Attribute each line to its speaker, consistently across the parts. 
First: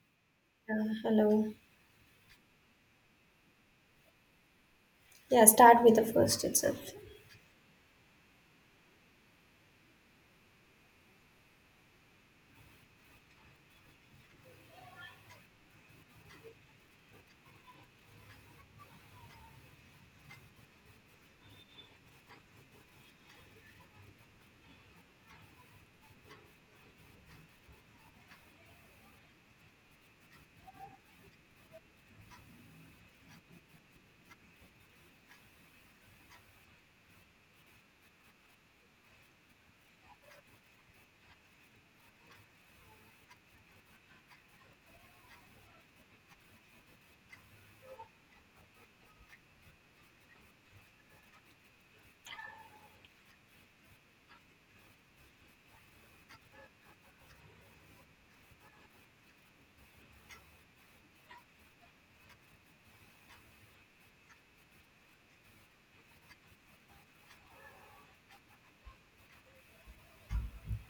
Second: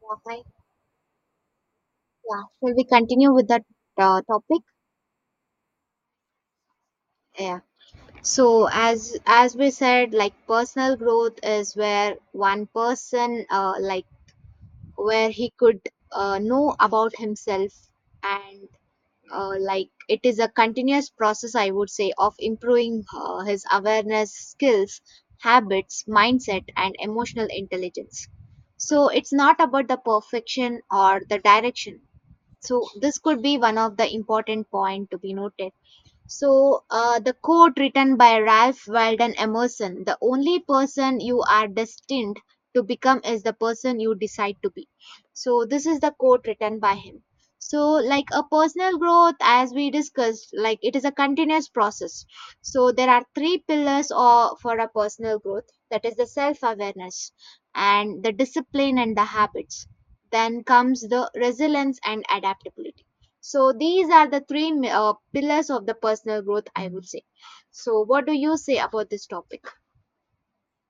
Speaker 1: Yeah, hi.
Speaker 2: Uh, Hello.
Speaker 1: Yeah, shall we continue with that topic?
Speaker 2: Yeah, start with the first itself.
Speaker 1: Yeah. So as we said, like personal growth is where one person, where he could know about himself, and like it is a continuous process, I would say, of improving his awareness, skills, habits, mindset, and emotional intelligence. So it's not about the perfection or the direction. So this could be one of the important point to be noted. So, the quote written by Ralph Waldo Emerson, the only person you are destined to become is the person you decide to be. So, this is the quote written by him. So, like a personal growth, as we discussed, like it is a continuous process. So, there are three pillars or for a personal growth, that is the self awareness, and the discipline and the habits. Then comes the resilience and adaptability. So these are the three pillars of the personal growth, I would say. So what do you say about this topic?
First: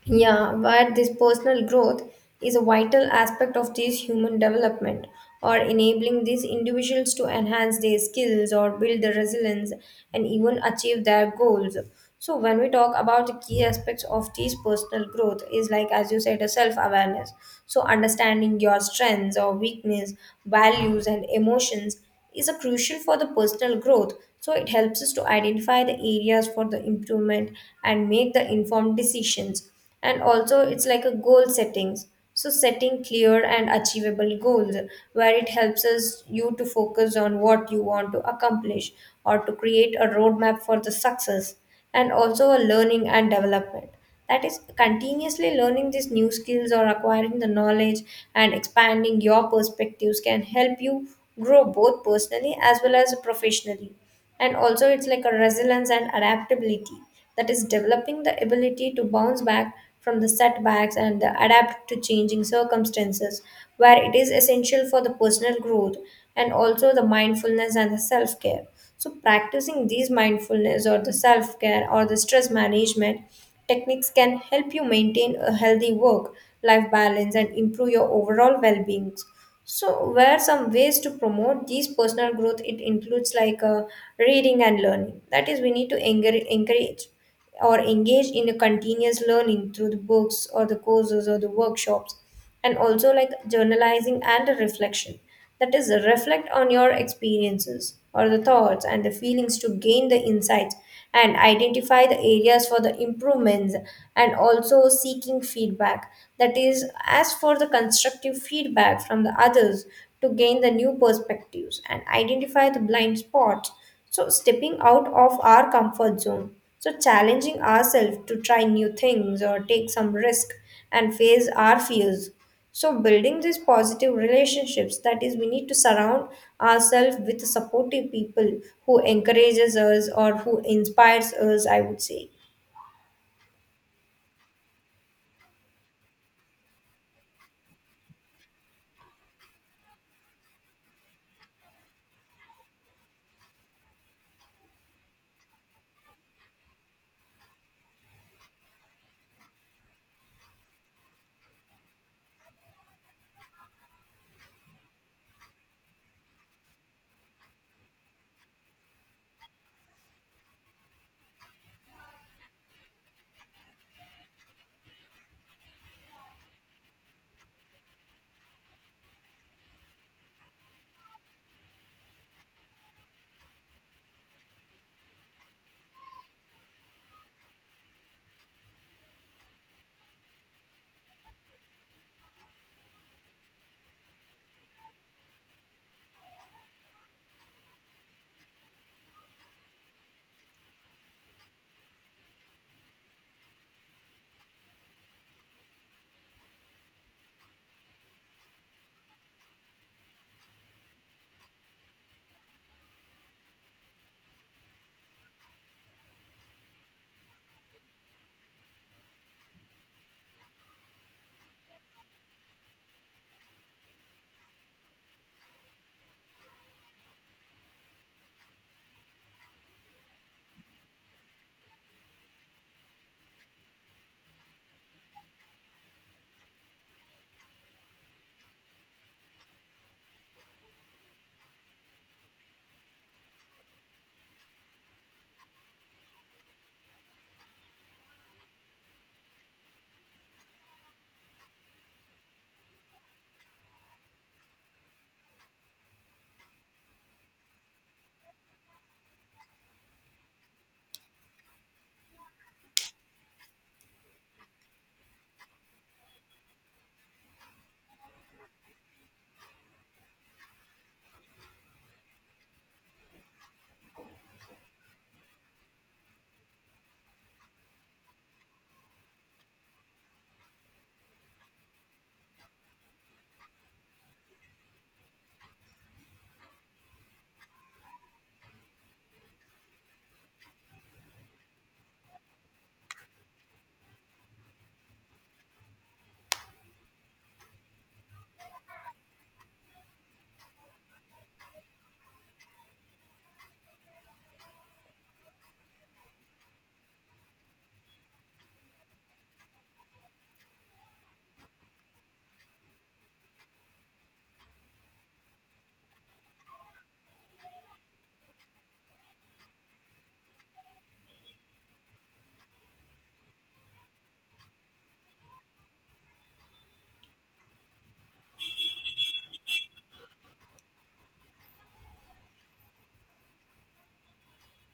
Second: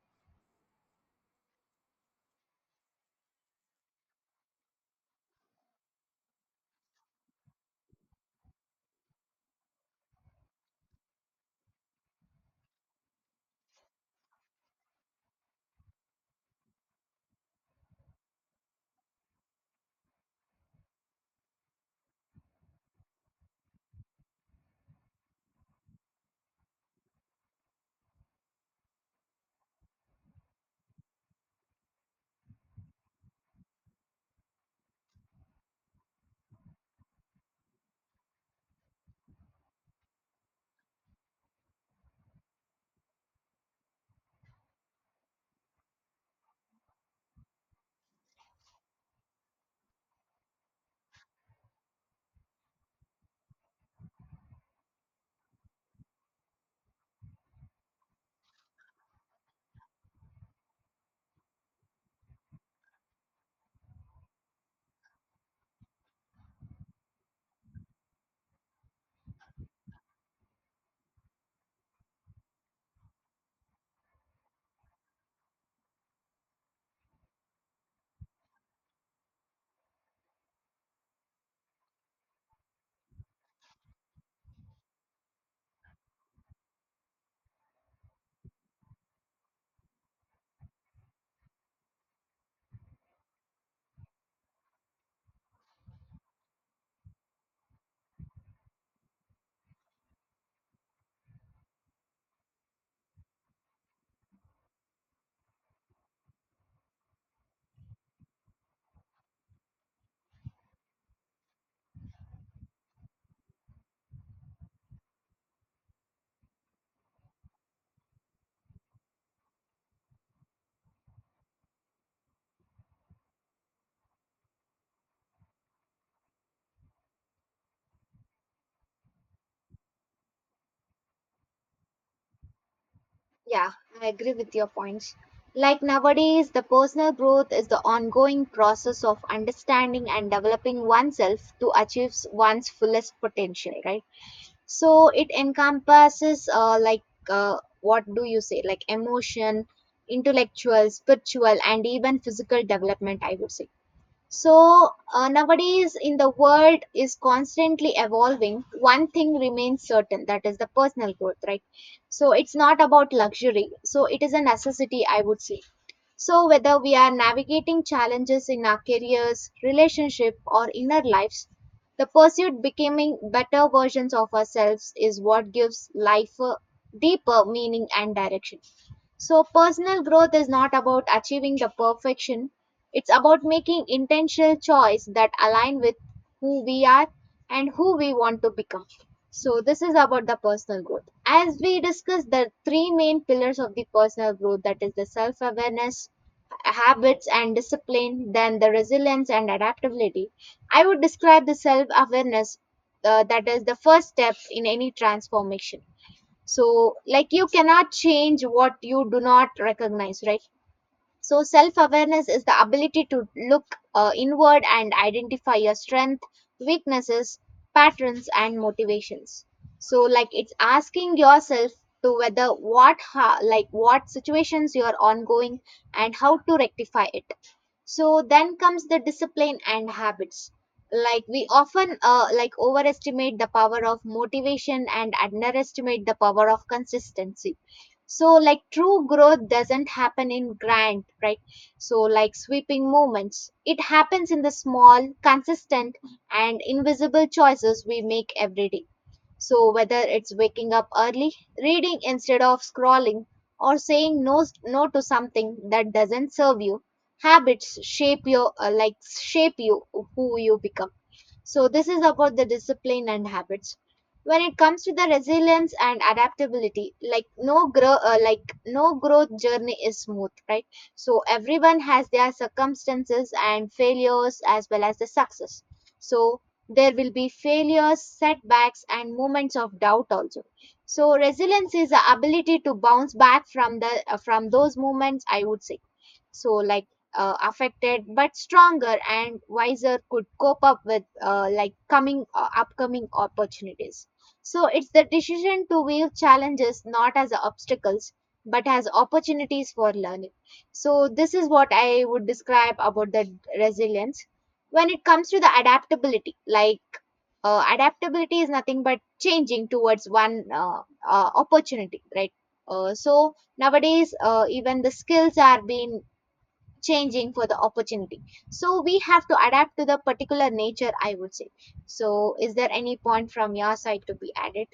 Speaker 2: Yeah, where this personal growth is a vital aspect of this human development or enabling these individuals to enhance their skills or build their resilience and even achieve their goals. So when we talk about the key aspects of this personal growth is like as you said a self-awareness. So understanding your strengths or weakness, values and emotions is a crucial for the personal growth. So it helps us to identify the areas for the improvement and make the informed decisions, and also it's like a goal settings, so setting clear and achievable goals where it helps us you to focus on what you want to accomplish or to create a roadmap for the success. And also a learning and development, that is continuously learning these new skills or acquiring the knowledge and expanding your perspectives can help you grow both personally as well as professionally. And also it's like a resilience and adaptability, that is developing the ability to bounce back from the setbacks and the adapt to changing circumstances where it is essential for the personal growth. And also the mindfulness and the self-care, so practicing these mindfulness or the self-care or the stress management techniques can help you maintain a healthy work life balance and improve your overall well-being. So, where some ways to promote these personal growth? It includes like reading and learning. That is, we need to encourage or engage in a continuous learning through the books or the courses or the workshops, and also like journalizing and reflection. That is, reflect on your experiences or the thoughts and the feelings to gain the insights and identify the areas for the improvements, and also seeking feedback. That is, ask for the constructive feedback from the others to gain the new perspectives and identify the blind spots. So, stepping out of our comfort zone. So, challenging ourselves to try new things or take some risk and face our fears. So, building these positive relationships, that is, we need to surround ourselves with supportive people who encourages us or who inspires us, I would say.
Speaker 1: Yeah, I agree with your points. Like nowadays, the personal growth is the ongoing process of understanding and developing oneself to achieve one's fullest potential, right? So it encompasses, what do you say, like emotion, intellectual, spiritual, and even physical development, I would say. So nowadays in the world is constantly evolving. One thing remains certain, that is the personal growth, right? So it's not about luxury. So it is a necessity, I would say. So whether we are navigating challenges in our careers, relationship, or inner lives, the pursuit becoming better versions of ourselves is what gives life a deeper meaning and direction. So, personal growth is not about achieving the perfection, it's about making intentional choice that align with who we are and who we want to become. So, this is about the personal growth. As we discussed, the three main pillars of the personal growth, that is the self awareness, habits and discipline, then the resilience and adaptability. I would describe the self awareness, that is the first step in any transformation. So like you cannot change what you do not recognize, right? So self awareness is the ability to look inward and identify your strength, weaknesses, patterns and motivations. So like it's asking yourself to whether what ha- like what situations you are ongoing and how to rectify it. So then comes the discipline and habits. Like we often overestimate the power of motivation and underestimate the power of consistency. So like true growth doesn't happen in grand, right? So like sweeping movements, it happens in the small, consistent and invisible choices we make every day. So, whether it's waking up early, reading instead of scrolling, or saying no, no to something that doesn't serve you, habits shape your shape you who you become. So, this is about the discipline and habits. When it comes to the resilience and adaptability, like no growth journey is smooth, right? So everyone has their circumstances and failures as well as the success. So there will be failures, setbacks, and moments of doubt also. So resilience is the ability to bounce back from those moments, I would say. So like affected but stronger and wiser, could cope up with like coming upcoming opportunities. So it's the decision to view challenges not as obstacles but as opportunities for learning. So this is what I would describe about the resilience. When it comes to the adaptability, like adaptability is nothing but changing towards one opportunity, right? So nowadays, even the skills are being changing for the opportunity. So we have to adapt to the particular nature, I would say. So is there any point from your side to be added?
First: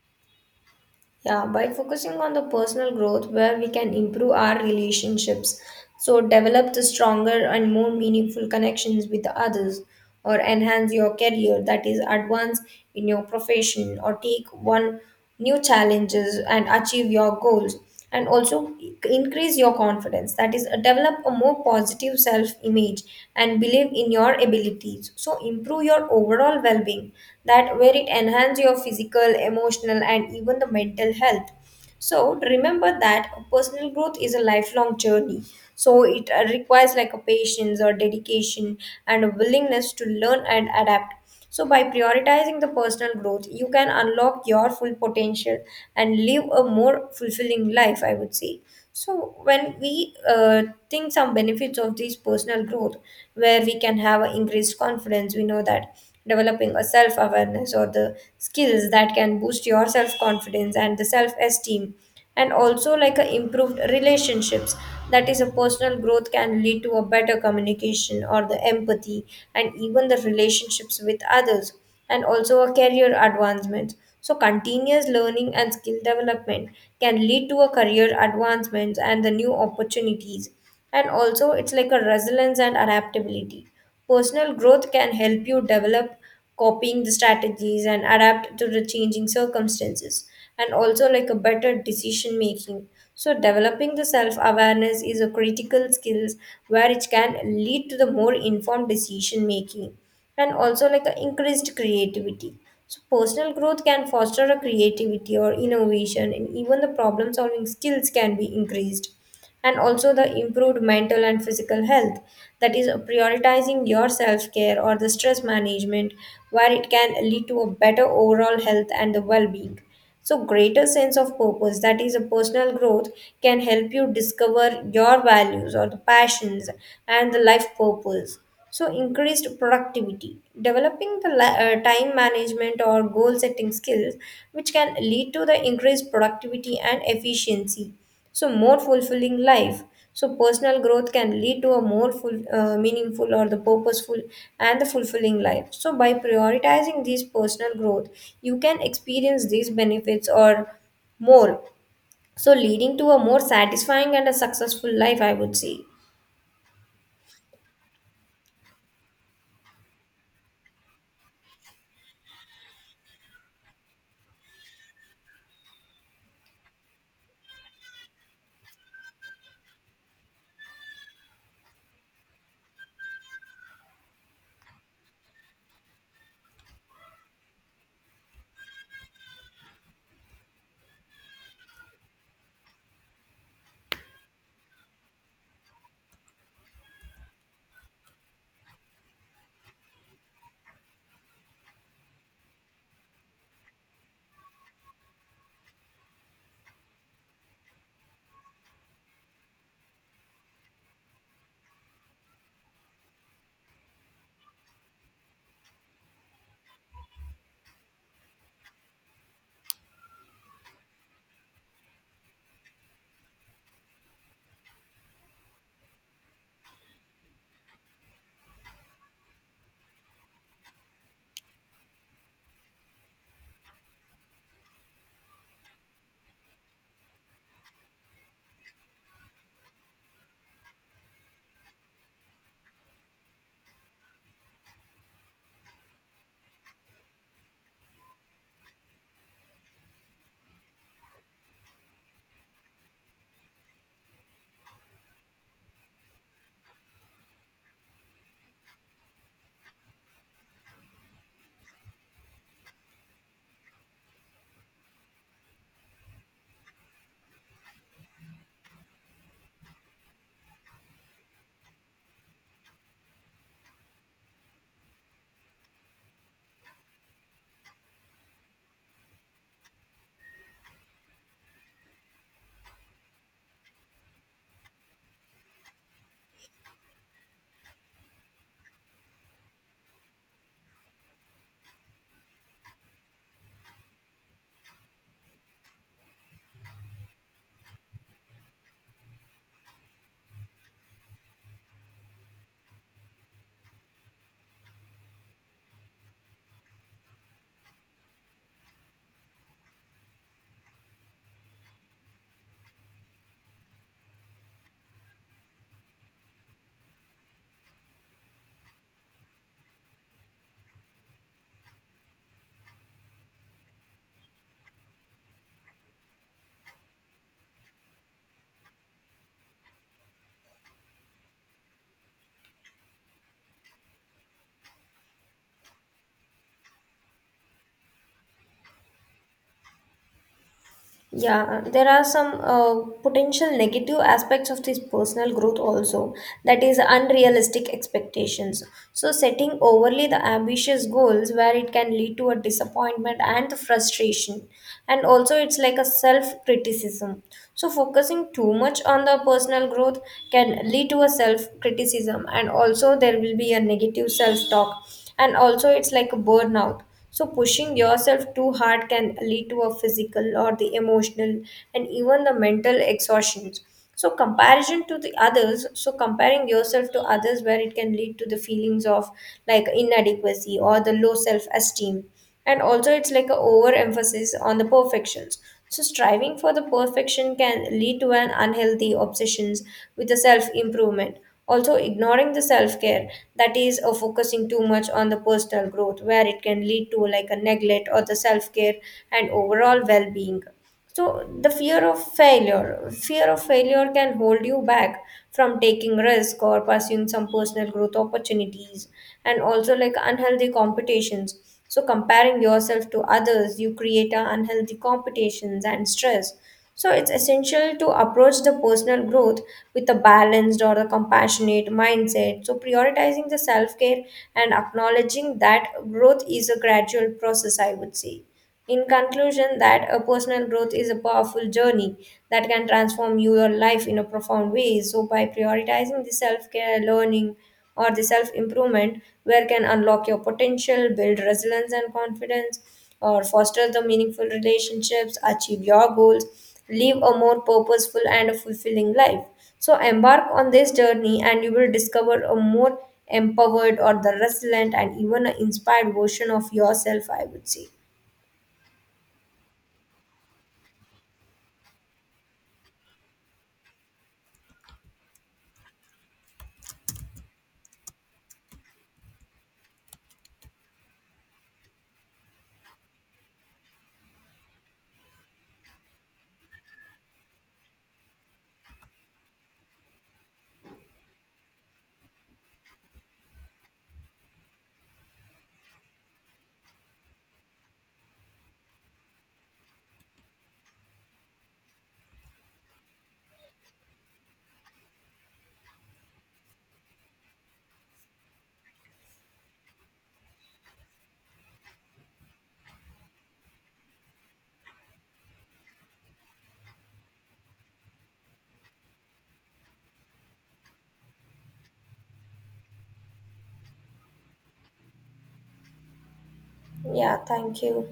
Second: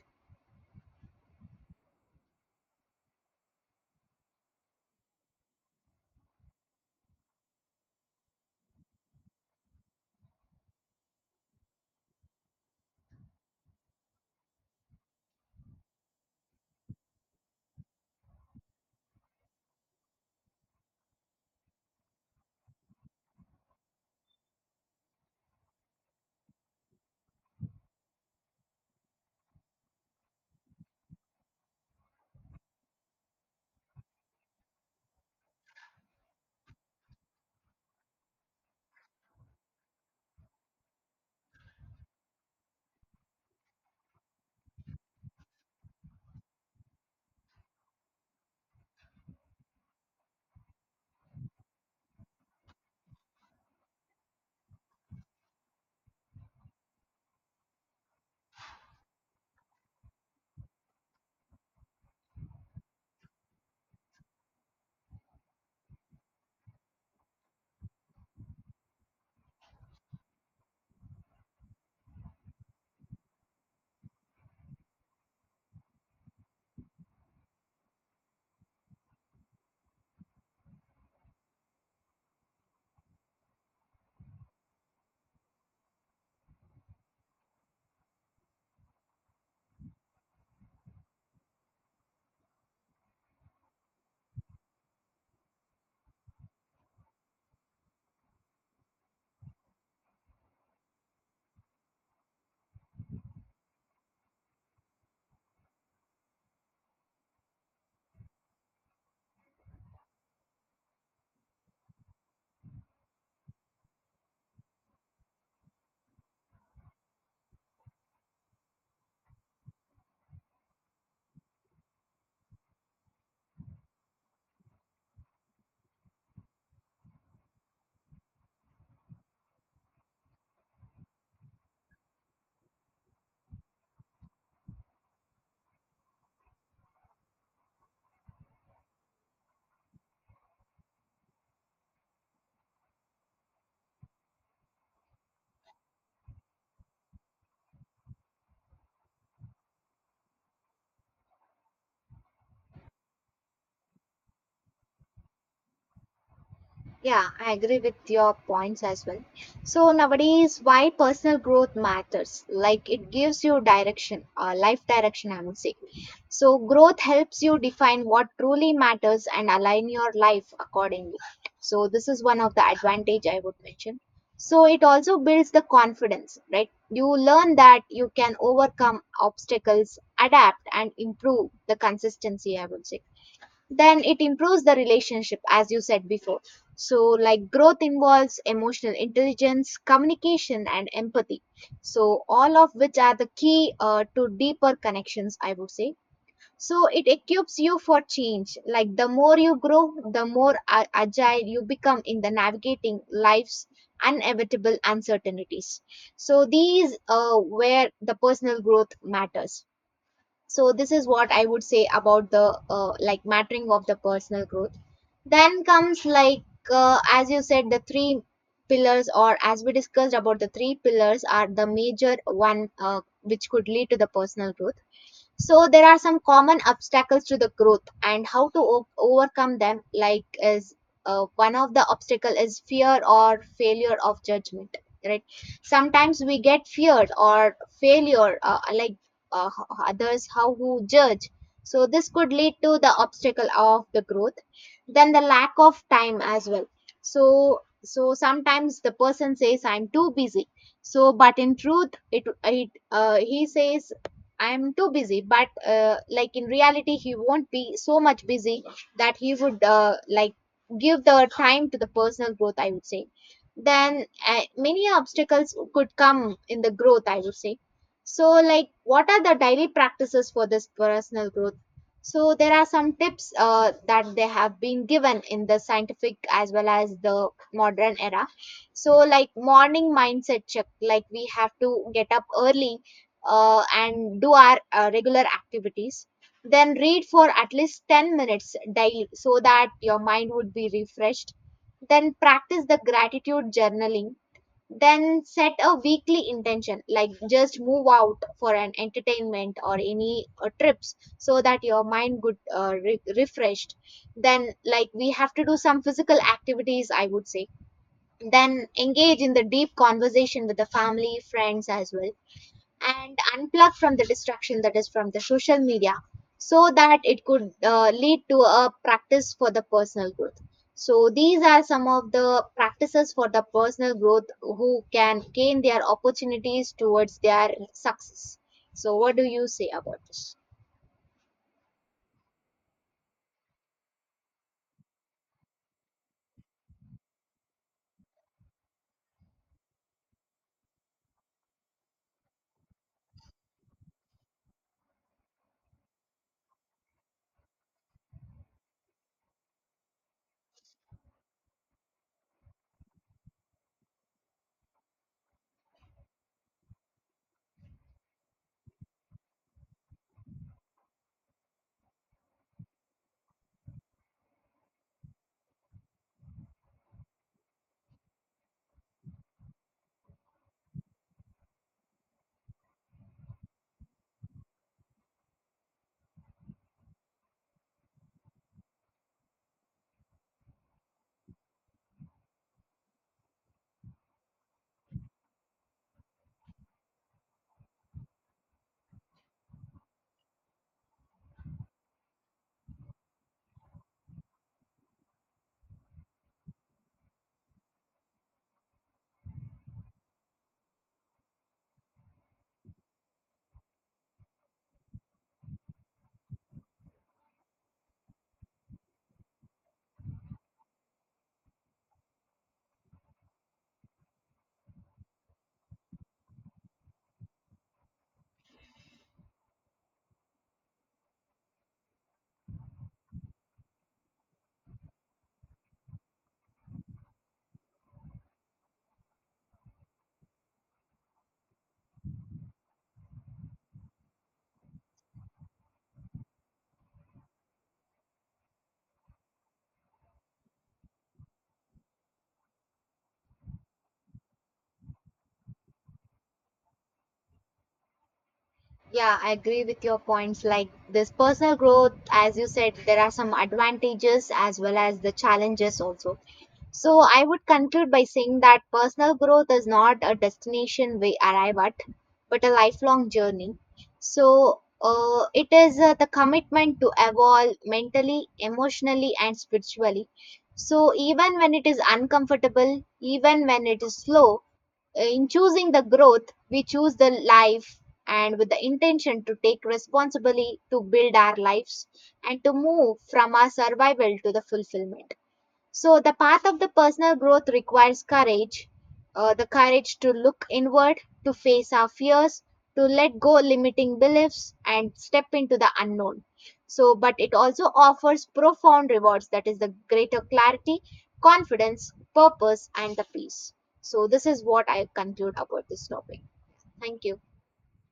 Speaker 2: Yeah, by focusing on the personal growth where we can improve our relationships, so develop the stronger and more meaningful connections with the others, or enhance your career, that is, advance in your profession, or take one new challenges and achieve your goals. And also increase your confidence, that is develop a more positive self image and believe in your abilities, so improve your overall well being, that where it enhance your physical emotional and even the mental health. So remember that personal growth is a lifelong journey, so it requires like a patience or dedication and a willingness to learn and adapt. So, by prioritizing the personal growth, you can unlock your full potential and live a more fulfilling life, I would say. So, when we think some benefits of this personal growth, where we can have an increased confidence, we know that developing a self awareness or the skills that can boost your self confidence and the self esteem. And also like a improved relationships, that is a personal growth can lead to a better communication or the empathy and even the relationships with others. And also a career advancement, so continuous learning and skill development can lead to a career advancements and the new opportunities. And also it's like a resilience and adaptability, personal growth can help you develop copying the strategies and adapt to the changing circumstances. And also like a better decision making, so developing the self awareness is a critical skills where it can lead to the more informed decision making. And also like a increased creativity, so personal growth can foster a creativity or innovation, and even the problem solving skills can be increased. And also the improved mental and physical health, that is, prioritizing your self care or the stress management, where it can lead to a better overall health and the well being. So, greater sense of purpose, that is a personal growth, can help you discover your values or the passions and the life purpose. So, increased productivity, developing the time management or goal setting skills, which can lead to the increased productivity and efficiency. So more fulfilling life, so personal growth can lead to a more meaningful or the purposeful and the fulfilling life. So by prioritizing this personal growth you can experience these benefits or more, so leading to a more satisfying and a successful life, I would say.
Speaker 1: Yeah, I agree with your points as well. So nowadays, why personal growth matters? Like it gives you direction, life direction, I would say. So growth helps you define what truly matters and align your life accordingly. So this is one of the advantage I would mention. So it also builds the confidence, right? You learn that you can overcome obstacles, adapt, and improve the consistency, I would say. Then it improves the relationship, as you said before. So like growth involves emotional intelligence, communication and empathy, so all of which are the key to deeper connections, I would say. So it equips you for change. Like the more you grow, the more agile you become in the navigating life's inevitable uncertainties. So these where the personal growth matters. So this is what I would say about the mattering of the personal growth. Then comes like, as you said, the three pillars, or as we discussed about the three pillars, are the major one which could lead to the personal growth. So there are some common obstacles to the growth and how to overcome them. Like is, one of the obstacle is fear or failure of judgment. Right. Sometimes we get feared or failure, others how who judge. So this could lead to the obstacle of the growth. Then the lack of time as well. So sometimes the person says I'm too busy. So but in truth, it he says I'm too busy, but like in reality, he won't be so much busy that he would give the time to the personal growth, I would say. Then many obstacles could come in the growth, I would say. So, like, what are the daily practices for this personal growth? So, there are some tips that they have been given in the scientific as well as the modern era. So, like, morning mindset check, like, we have to get up early and do our regular activities, then read for at least 10 minutes daily so that your mind would be refreshed, then practice the gratitude journaling, then set a weekly intention like just move out for an entertainment or any trips so that your mind could refreshed, then like we have to do some physical activities, I would say, then engage in the deep conversation with the family friends as well, and unplug from the distraction, that is from the social media, so that it could lead to a practice for the personal growth. So these are some of the practices for the personal growth who can gain their opportunities towards their success. So what do you say about this?
Speaker 2: Yeah, there are some potential negative aspects of this personal growth also, that is unrealistic expectations. So, setting overly the ambitious goals where it can lead to a disappointment and the frustration, and also it's like a self criticism. So, focusing too much on the personal growth can lead to a self criticism, and also there will be a negative self talk, and also it's like a burnout. So, pushing yourself too hard can lead to a physical or the emotional and even the mental exhaustion. So, comparison to the others, so comparing yourself to others, where it can lead to the feelings of like inadequacy or the low self esteem. And also it's like a overemphasis on the perfections, so striving for the perfection can lead to an unhealthy obsessions with the self improvement. Also ignoring the self care, that is focusing too much on the personal growth where it can lead to like a neglect or the self care and overall well being. So, the fear of failure can hold you back from taking risk or pursuing some personal growth opportunities, and also like unhealthy competitions. So, comparing yourself to others, you create a unhealthy competitions and stress. So, it's essential to approach the personal growth with a balanced or a compassionate mindset. So, prioritizing the self care and acknowledging that growth is a gradual process, I would say. In conclusion, that a personal growth is a powerful journey that can transform your life in a profound way. So, by prioritizing the self care, learning, or the self improvement, where can unlock your potential, build resilience and confidence, or foster the meaningful relationships, achieve your goals, live a more purposeful and a fulfilling life. So, embark on this journey, and you will discover a more empowered or the resilient and even an inspired version of yourself, I would say.
Speaker 1: Yeah, I agree with your points. Like this personal growth, as you said, there are some advantages as well as the challenges also. So I would conclude by saying that personal growth is not a destination we arrive at, but a lifelong journey. So it is the commitment to evolve mentally, emotionally, and spiritually. So even when it is uncomfortable, even when it is slow, in choosing the growth, we choose the life, and with the intention to take responsibility to build our lives and to move from our survival to the fulfillment. So, the path of the personal growth requires courage, the courage to look inward, to face our fears, to let go limiting beliefs, and step into the unknown. So, but it also offers profound rewards, that is, the greater clarity, confidence, purpose, and the peace. So, this is what I conclude about this topic. Thank
Speaker 2: Yeah,
Speaker 1: you.
Speaker 2: thank you.